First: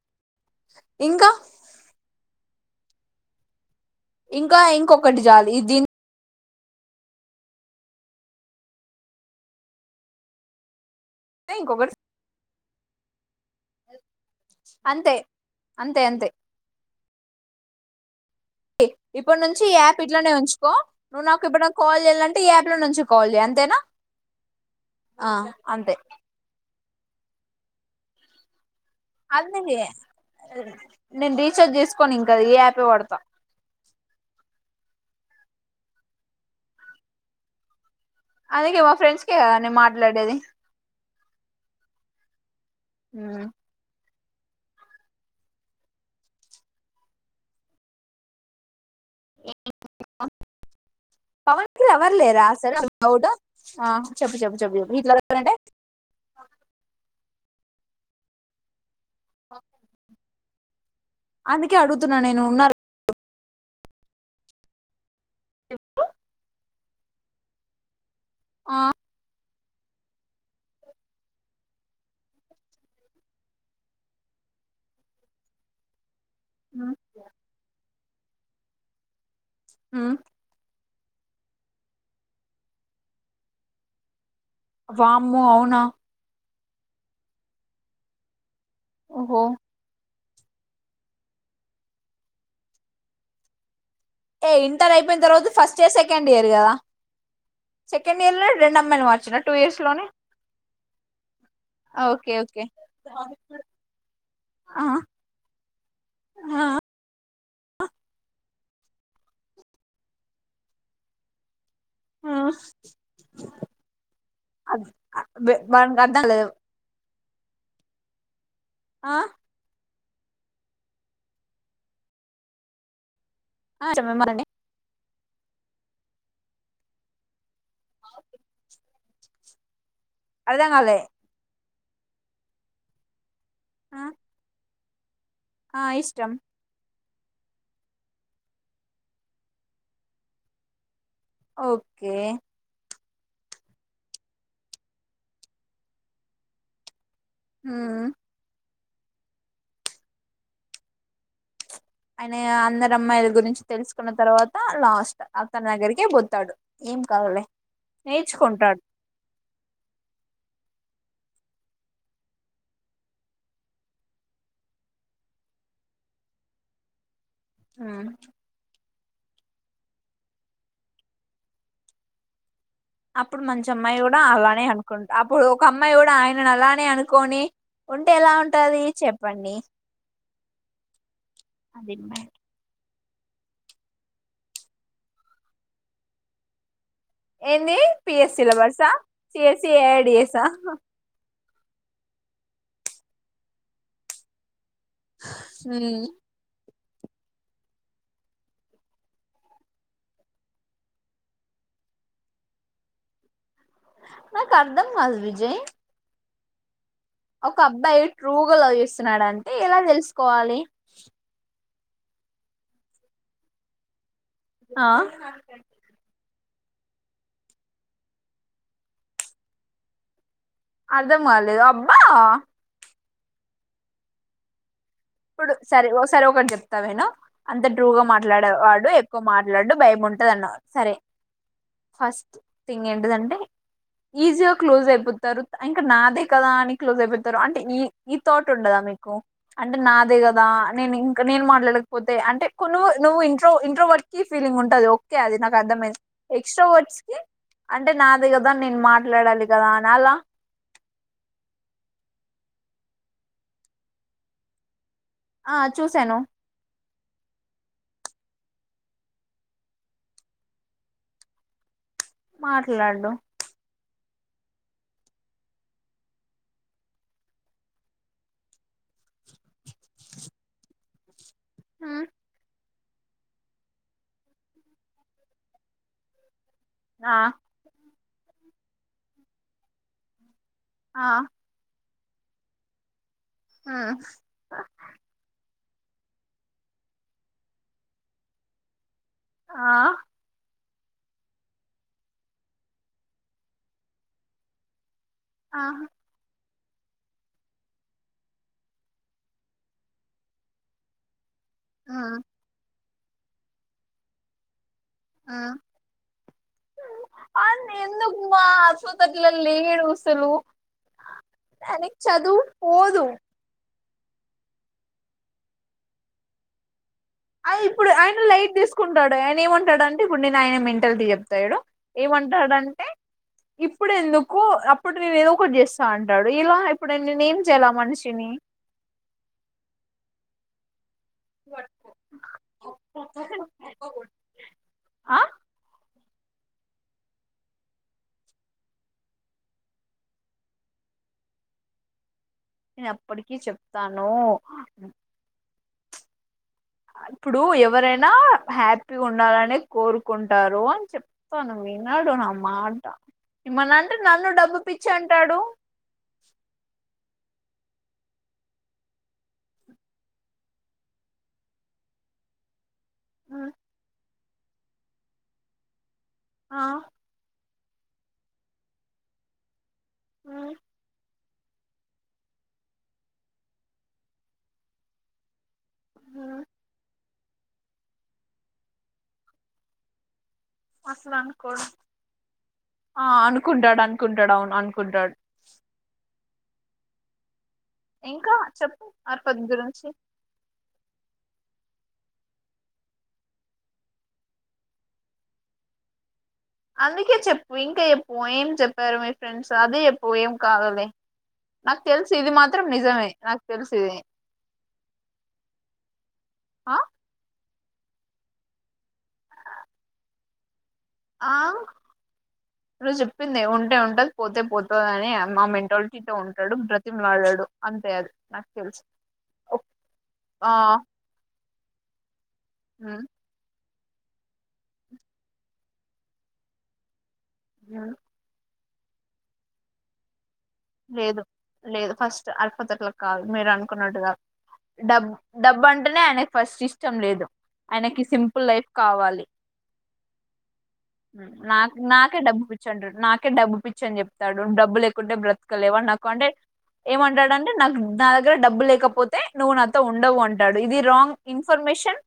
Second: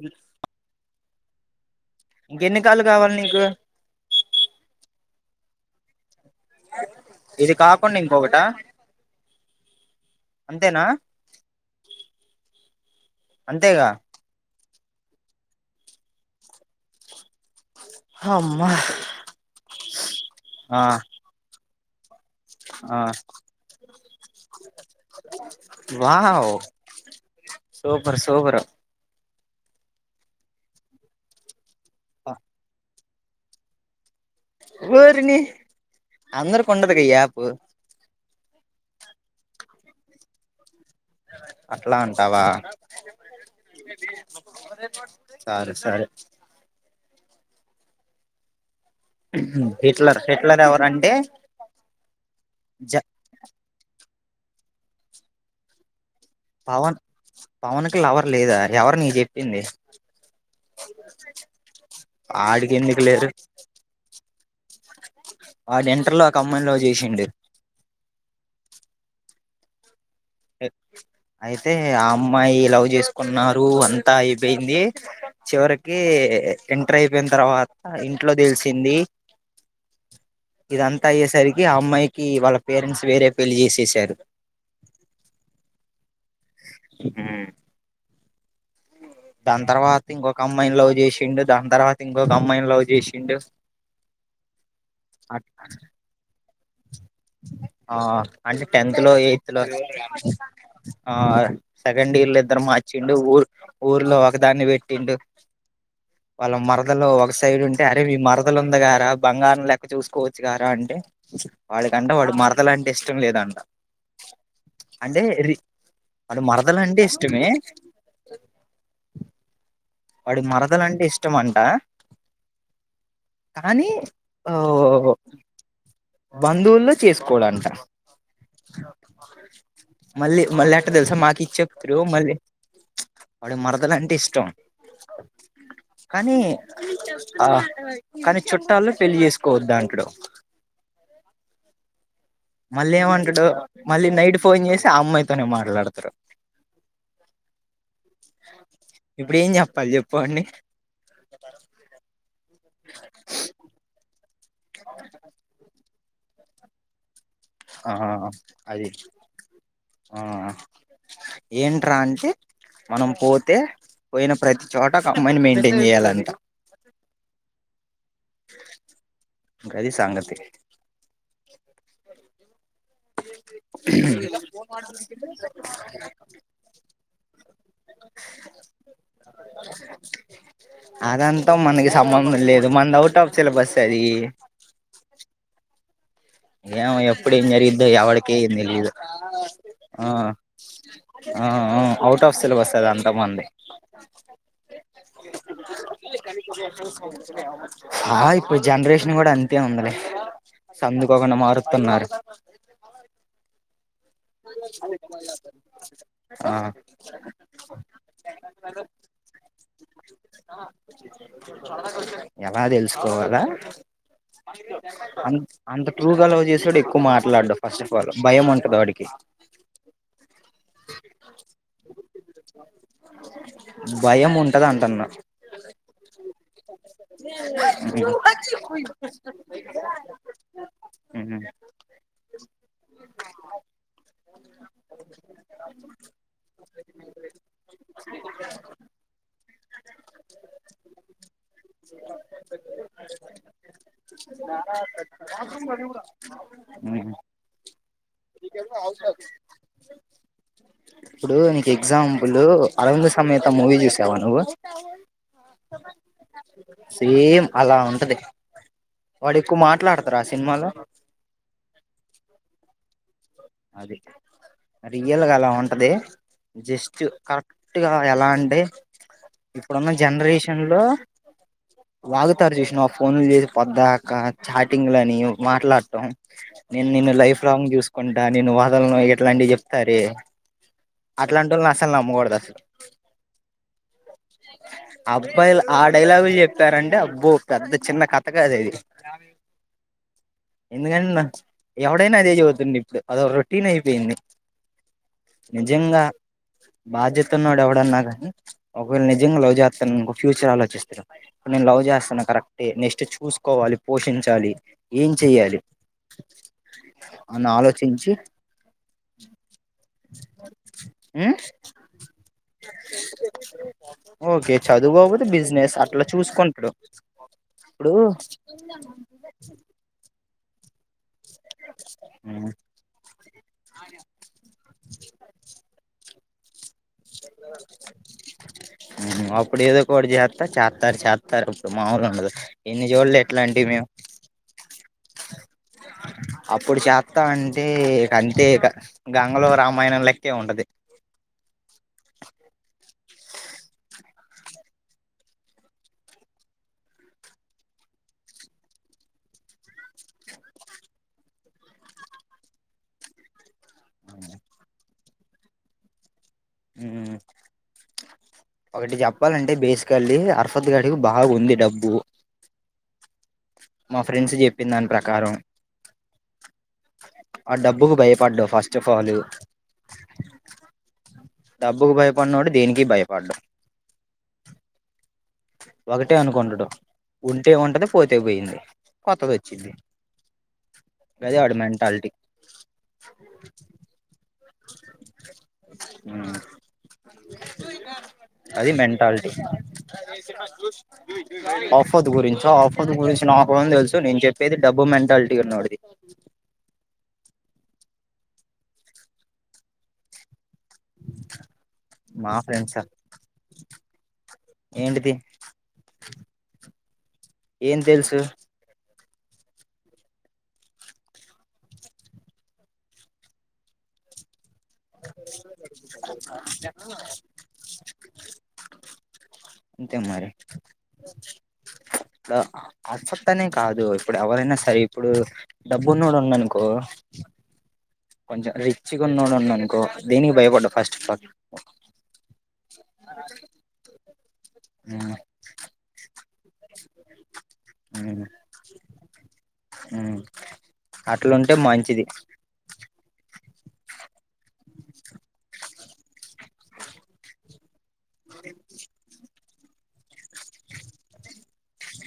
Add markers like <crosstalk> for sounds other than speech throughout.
హ ఇంకా ఇంకెన్ని కాళ్లుు కావాలి నీకు ఇంకా ఇంకొకటి జాలి దీని ఇది కాకుండా ఇంకొకట అంతేనా ఇంకొకటి అంతేగా అంతే అంతే అంతే ఆ ఇప్పుడు నుంచి ఆయాప్ ఇట్లానే ఉంచుకో ను నాకు ఇప్పుడు కాల్ ఎల్లాం యాప్ లో ఆ నుంచి కాల్ చే అంతేనా అంతే సోపర్ సోపరా అదడి నేను రీచార్జ్ చేసుకోని ఇంకాద ఏ యాపే పడతా ఊరిని అందరు కొండదు కయ ఆపు అందుకే మా ఫ్రెండ్స్కే కదా నే మాట్లాడేది అట్లా ఉంటావా సరే సరే హిట్లర్ హిట్లర్ ఎవరంటే పవన్ కి ఎవరు చెప్పి చెప్పపి చెప్ప చెప్పు వీట్లావరంట పవన్ పవన్ క లవర్ లేదా ఎవరిని చెప్పింది అందుకే అడుగుతున్నా నేను ఆడికి ఉన్నారు ఎందుకు లేరు ఇస్ వాడెంటర్లో కమ్మలో చేసిండే ఆ ఆయి అయితే ఆ అమ్మాయి లవ్ చేసుకున్నారు అంతా అయిపోయింది చివరికి ఎంటర్ అయిపోయిన తర్వాత ఇంట్లో తెలుసు తిండీ హమ్ ఇదంతా అయ్యేసరికి ఆ అమ్మాయికి వాళ్ళ పేరెంట్స్ వేరే పెళ్లిి చేససారు వముంఅవునా హమ్ ఓహో దాని తర్వాత ఇంకొక అమ్మాయిని లవ్ చేసిండు దాని తర్వాత ఇంకొక అమ్మాయిని లవ్ చేసిండు ఏ ఇంటర్ అయిపోయిన తర్వాత ఫస్ట్ ఇయర్ సెకండ్ ఇయర్ కదా ఆ సెకండ్ ఇయర్ లో అంటే రెండు టెన్త్ అమ్మాయిలు లో మార్చిన ఎయిత్ టూ లో ఇయర్స్ లోనే ఆ సెకండ్ ఓకే ఇయర్ లో ఇద్దరు ఓకే మార్చిండు ఊ ఊర్లో ఒక దాన్ని ఆ పెట్టిండు వాళ్ళ ఆ మరదలో ఒక సైడ్ ఉంటే అరే మరదలు ఉంద గారా బంగారం లెక్క చూసుకోవచ్చు గారా అంటే ఎదంట వాడు ఆ మరదలు అంటే ఇష్టం లేదంట అంటే ర వానికి అర్థం వాడు లేదు మరదలంటే ఇష్టం ఇష్టమే ఆ వాడి మరతలంటే ఇష్టం అంట ఆ కానీ ఇష్టమే మనండి ఆ బంధువుల్లో చేసుకోడంట హా మళ్ళీ అర్థం మళ్ళెట్ట కాలే తెలుసా మాకు ఇచ్చే ప్ రూమ్ అది వాడి మరదలు ఆ అంటే ఇష్టం ఆ ఇష్టం కానీ ఆ కానీ చుట్టాల్లో పెళ్లి చేసుకోవద్ద అంటడు ఓకే మళ్ళీ ఏమంటడు మళ్ళీ నైట్ ఫోన్ చేసి ఆ అమ్మాయితోనే మాట్లాడతారు. హ్మ్ ఉ ఇప్పుడు ఏం చెప్పాలి చెప్పుకోండి అని అందరు అమ్మాయిల గురించి తెలుసుకున్న తర్వాత లాస్ట్ అతని దగ్గరికే పొతాడు ఏం కావాలే ఆ అది ఆ ఏంట్రా అంటే మనం పోతే పోయిన ప్రతి చోట ఒక అమ్మాయిని మెయింటైన్ చేయాలంట. ఆ గది సంగతి అప్పుడు మంచి అమ్మాయి కూడా అలానే అనుకుంట అప్పుడు ఒక అమ్మాయి కూడా ఆయనను అలానే అనుకొని ఉంటే ఎలా ఉంటది చెప్పండి అదంతా మనకి అది సంబంధం లేదు మంది ఔట్ ఔటప్ సిలబస్ అది ఏమో ఎప్పుడు ఏం ఏంది జరిగిద్దో ఎవడికి పిఎస్సి ఏం ల పర్సా తెలీదు ఆ సిఎస్సిడిఎస్ ఆ అవుట్ ఆఫ్ సిలబస్ అది అంత మనది హుమ్ ఆ ఇప్పుడు జనరేషన్ కూడా అంతే ఉందలే అందుకు పోకుండా మారుతన్నారు నాకు అర్ధం కాదు విజయ్ అ ఆ ఒక అబ్బాయి ట్రూగ లవ్ చేస్తున్నాడంటే ఎలా తెలుసుకోవాలి ఎలా తెలుసుకోవాలా ఆ అన్ అంత ట్రూగ లవ్ సుడు ఎక్కువ మాట్లాడు ఫస్ట్ ఆఫ్ ఆల్ భయం కదా వాడికి నాక్ అర్ధం కాలేేదు అబ్బా భయం ఉంటది అంటన్న ఇప్పుడు సరే ఒకసారి ఒకటి చెప్తా విను. అంత ట్రూగా మాట్లాడేవాడు ఎక్కువ మాట్లాడు. భయం ఉంటది అన్నవు సరే. ఫస్ట్ థింగ్ ఏంటదంటే ఈజీగా క్లోజ్ అయిపోతారు. ఇంకా నాదే కదా అని క్లోజ్ అయిపోతారు. అంటే ఈ ఈ థాట్ ఉండదా మీకు. అంటే నాదే కదా నే ఇంక నేను మాట్లాడకపోతే, అంటే కొ నువ్వు ఇంట్రో ఇంట్రో వర్డ్ కి ఫీలింగ్ ఉంటది. ఓకే అది నాకు అర్థమైంది. ఎక్స్ట్రా వర్డ్స్ కి అంటే నాదే కదా నేను మాట్లాడాలి కదా అన అలా పులు అరవింద్ సమేత మూవీ చూసావా నువ్వు ఆ చూశాను సేమ్ అలా ఉంటది వాడు ఎక్కువ మాట్లాడతారు ఆ సినిమాలో మాట్లాడు రియల్గా అలా ఉంటది జస్ట్ కరెక్ట్గా ఎలా అంటే ఇప్పుడున్న జనరేషన్ లో ఉమ్, వాగుతారుజ విష్ణ ఫోన్లు చేసి పొద్దకా చాటింగ్ లని మాట్లాడటం నేనున్న ఆ లైఫ్లాంగ్ చూ నేను వాదలను ఎట్లాంటివి చెప్తార ఆ అట్లాంట వాళ్ళు న మ్గోడ దసలు ఉమ్, అబ్బాయిలా ఆ డైలాగులు చెప్పారంటే అబ్బో పెద్ద చిన్న కథ కాద ఇది ఆ ఎందుకంట ఎవడైనా అదే చదువుతుంది ఇప్పుడు అద రొటీన్ అయిపోయింది ఆ నిజంగా బాధ్యతన్నాడు ఎవడన్నా కానీ ఒకవేళ నిజంగా లవ్ చేస్తానుకో ఫ్యూచర్ ఆలోచిస్తారు నేను లవ్ ఉమ్, చేస్తాను కరక్ నెస్ట్ చూసుకోవాలి పోషించాలి ఏం ఉమ్. చెయ్యాలి అన్న అని ఆలోచన ఎందుకు ఆస్పత్రల లే ఈడుగుసలు ఉమ్ ననకి చదువు పోఓదు ఓకే చదువుకోకదు బిజినెస్ అట్లా చూసుకుంటడు ఇప్పుడు ఆయన లైట్ తీసుకుంటాడు ఆయన ఏమంటాడు అంటే ఇప్పుడుే య మింటల్ ద అ ాడు ఏమంటాడుంటే ఇప్పుడు ఎందుకు అప్పుడు నేను ఏదో ఒకటి చేస్తా అంటాడు అలా అప్పుడ ఏద కొజత చ తారు చేస్తారు ఇప్పుడు మాముూలు ఉండదు ఎన్ని చోట్లు ఎట్లా అండి మేము ఆ అప్పుడు చేస్తా అంటే అంటే గంగలో రామాయణం లెక్కే ఉంటది <inaudible> నేను అప్పటికిీ చెప్తాను ఇప్పుడు ఎవరైనా హ్యాపీగా ఉండాలని కోరుకుంటారు అని చెప్తాను విన్నాడు నా మాట మన అంటే నన్ను డబ పిచ్చి కూర్చ్చ అంటాడు ఒకటి చెప్పాలంటే బేసికల్లి అరఫత్ గాడికి బాగుంది డబ్బు మా ఫ్రెండ్స్ చెప్పిన దాని ప్రకారం ఆ ఆ డబ్బుకు భయపడ్డా ఫస్ట్ ఆఫ్ ఆల్ డబ్బుకు భయపడనోడు దేనికి భయపడు ఒకటే అనుకుంటడు ఉంటే ఉంటది పోతే పోయింది కొత్తది వచ్చింది అసలు గదే వాడి అనుకోడు మెంటాలిటీ ఆ అనుకుంటాడు అనుకుంటాడు అవును అనుకుంటడు ఉ ఇంకా చెప్పు ఆరు పద్ గురించి ఆఫత్ గురించ ఆఫత్ గురించి నాకు కూడం తెలుసు నేను చెప్పేది డబ్బు మెంటాలిటీ ఉన్నోడిది అందుకే చెప్పు ఇంకా ఎప్పు ఏం చెప్పారు మీ ఫ్రెండ్స్ అది ఎప్పు ఏం కావలే నాకు తెలుసు ఇది మా మాత్రం ఫ్రెండ్సా నిజమే నాకు తెలుసు ఇది ఏంటిది ఆ ఏం తెలుసు ఆ నువ్ చెప్పిందే ఉంటే ఉంటది పోతే పోత్ ఓ అనియా అమ్మ మెంటాలిటీతో ఉంటాడు బ్రతిమిలాడడు అంతే అది నాకు తెలుసు ఓ అంతే మరి ఆ ద ఉమ్, అచోతనే కాదు ఇప్పుడు ఎవరైనా సరే ఇప్పుడు డబ్బుఉనోడు ఉన్ను అనుకో నా రిచ్ గా ఉన్నోడు ఉన్ను అనుకో దేనికి భయపడ్డు ఫస్ట్ లేదు ఆఫ్ లేదు ఫస్ట్ అల్పతోట్ల కాదు మీరు అనుకున్నట్టుగా డబ్బు డబ్బు అంటేనే ఆయనక్ ఫస్ట్ ఇష్టం లేదు ఆయనకి ఆల్ సింపుల్ లైఫ్ కావాలి ఉమ్ ఊ అట్లుంటే నాకు మంచిది నాకే డబ్బు పిచ్చింటారు నాకే డబ్బు పిచ్చి వచ్చాను చెప్ తడుం డబ్బులు లేకుంటే బ్రత్ నా కాడ లేవు నాకు అంటే ఏమంటాడుంటే నాకు నా దగ్గర డబ్బు లేకపోతే నువ్వు నాతో ఉండవు అంటాడు ఇది రాంగ్ ఇన్ ఇన్ఫర్మేషన్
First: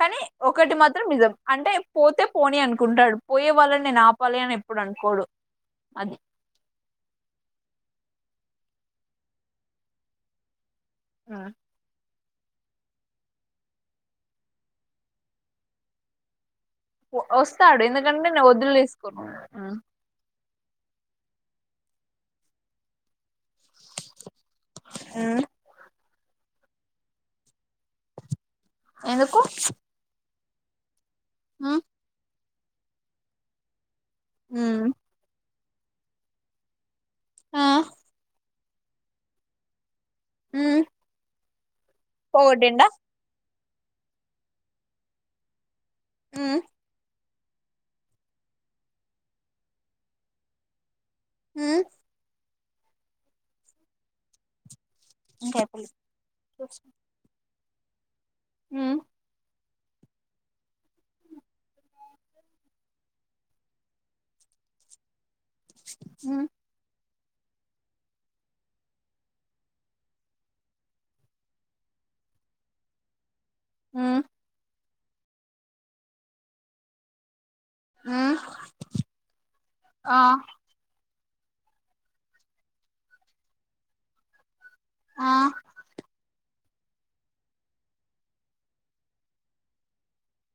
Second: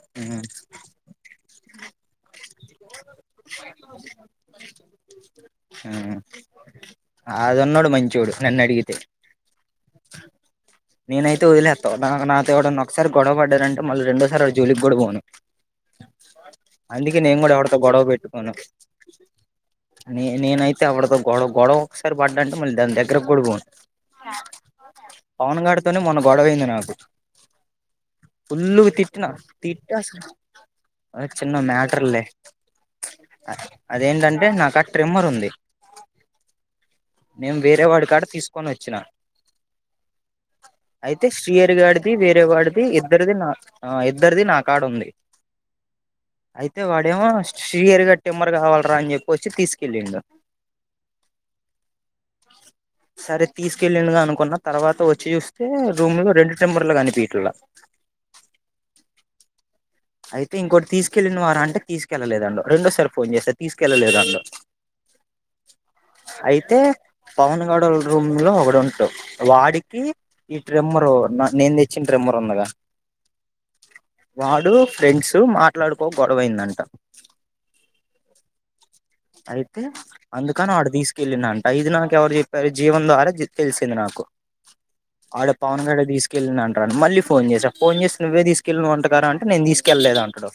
కానీ ఉమ్ ఒకటి మాత్రం నిజం అంటే పోతే పోని అనుకుంటాడు పోయే వాళ్ళ నేను ఆపాలి అని ఎప్పుడు అనుకోను కొడుకు ఆ అది ఉనోడు మంచోడు నన్ను అడిగితే ఉమ్. నేనైతేవదిలేత్తావా హ నాతో ఎవడన్నా ఒకసారి గొడవ పడారంటే మళ్ళీ రెండోసారి వాడి జోలికికూడా పోను అందుకే వ- నేను కూడా ఎవరితో వస్తాడు గొడవ ఎందుకంటే నేను పెట్టుకోను వదిలేసుకోను ఉమ్. నేనైతే ఎవరితో గొడవై గొడవై ఒక్కసారి పద్దంటే <unintelligible> <unintelligible> ఉమ్. పవన్ గాడితోటే మొన్న గొడవైంది నాకు ఫుల్లుగ తిట్నా ఎందుకు తిట్ అసలు ఓ చిన్న ఉమ్. మ్యాటర్ లే చీ అదే అదేంటంటే నాకాడ ఉమ్. ట్రిమ్మర్ ఉంది నేను ఆ. వేరే వాడి కాడ తీసుకో కొనిచ్చిన ఉమ్. అయితే శ్రీహరి ది వేరే వాడిది పోగొట్టిండా ఇద్దరుది నాది ఆ ఇద్దరిది నా కాడు ఉంది అయితే వాడేమో షయరగా టిమ్మర్ కావాలరా అని చెప్పొచ్చి తీసుకెళ్ళిడు మ్ సరే తీసుకెళ్ళుగా అనుకున్నా తర్వాత వచ్చి ఇంక చూస్తే అయిపోలే రూమ్ రెండు టెంబర్లుగాని పీట్ల మ్ అయితే ఇంకోటి తీసుకెళ్లిన వారా అంటే తీసుకెళ్ళలేదండు రెండోసారి ఫోన్ చేస్తారు తీసుకెళ్ళలేదండు అయితే పవనగాడు రూమ్ లో ఒకడు ఉంటు వాడికి ఈ ట్రిమ్మర్ నా నేను తెచ్చిన ట్రిమ్మర్ ఉందిగా వాడు ఫ్రెండ్స్ మాట్లాడుకో గొడవైందంట మ్ అయితే అందుకని ఆడు థిస్ తీసుకెళ్ళిన అంట ఇది నాకు ఎవరు చెప్పారు జీవం ద్వారా తే తెలిసింది నాకు ఆ ఆడ పవన్ గాడే తీసుకు తీసుకెళ్ళి అంటను మళ్ళీ ఫోన్ చేసా ఫోన్ చేసి నువ్వే తీసుకెళ్లిన వంట గదరా అంటే నేను తీసుకెళ్లేదు అంటాడు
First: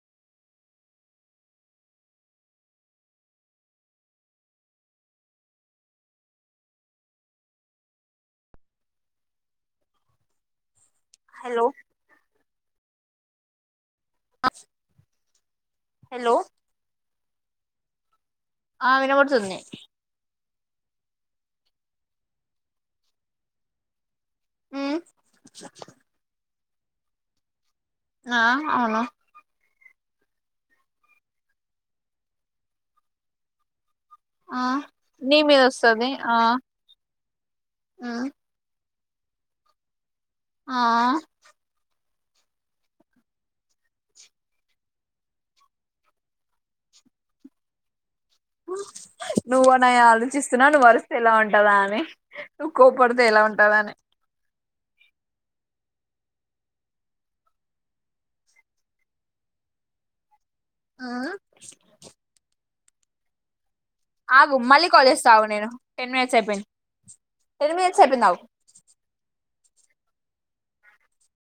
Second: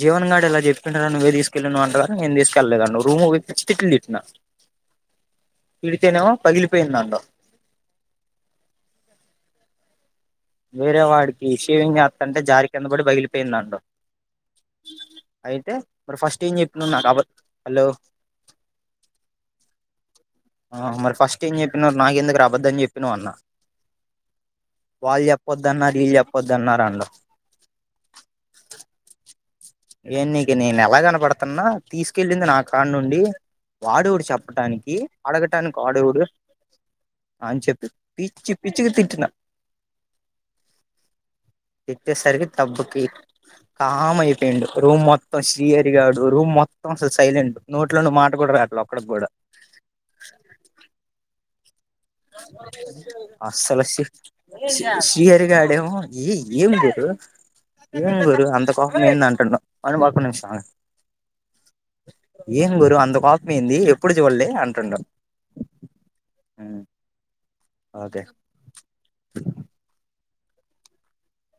జీవన్ గాడు ఎలా చెప్పిండ్ర నువ్వే తీసుక కెళ్ళిన వంటగదా నేను తీసుకెళ్లేదు రూమ్ తిట్ తట్టినా తిడితేనేమో పగిలి పోయిందంట వేరే వాడికి షేవింగ్ చెత్త అంటే జారి కిందపడి బగిలిపోయిందంట ఆ అయితే మరి ఫస్ట్ ఏం చెప్పినావు నాకు అబద్ధం హలో ఆ వినబడుతుంది ఆ మరి ఫస్ట్ ఏం చెప్పిన నాకు ఎందుకురా అబద్ధం చెప్పినవ్ అన్నావ్ వాళ్ళు చెప్పొద్దన్నారు ఈలూ చెప్పొద్దు అన్నారన్నావ్ ఆ అవును ఏ నీకు నేను ఎలా కనపడుతున్నా తీసుకెళ్ళింది నా కాడ నుండి వాడెవడు చెప్పటానికి నీ మీద అడగటానికి వస్తది వాడెవడు ఆ అని చెప్పి పిచ్చి పిచ్చిగా తి ట్టిన ఆ ఇచ్చేసరికి తబ్బకి కామ్ అయిపో యిండు రూమ్ మొత్తం శ్రీహరి గాడు రూమ్ మొత్తం అసలు సైలెంట్ నోట్లో నుండి మాట కూడా రాట్లే ఒక్కడికి కూడా నువ్వు అన్నయ్య ఆలోచిస్తున్నా నువ్వు అరుస్తే ఎలా ఉంట కదా అనే అస్సలుసి శ్రీహరి గాడు ఏమో ఏ ఏం గురు ఏం గురు అంత కోపం ఏంది అని అంటుండు అను అగు ఒక నిమిషం ఆ ఏం గురు అంత కోపమేంది ఆగు మళ్ళీ కాలే చేస్తా ఆగు నేను టెన్ మినిట్స్ అయిపోయింది ఎనిమి అని ఓకే చెప్పిన్నావు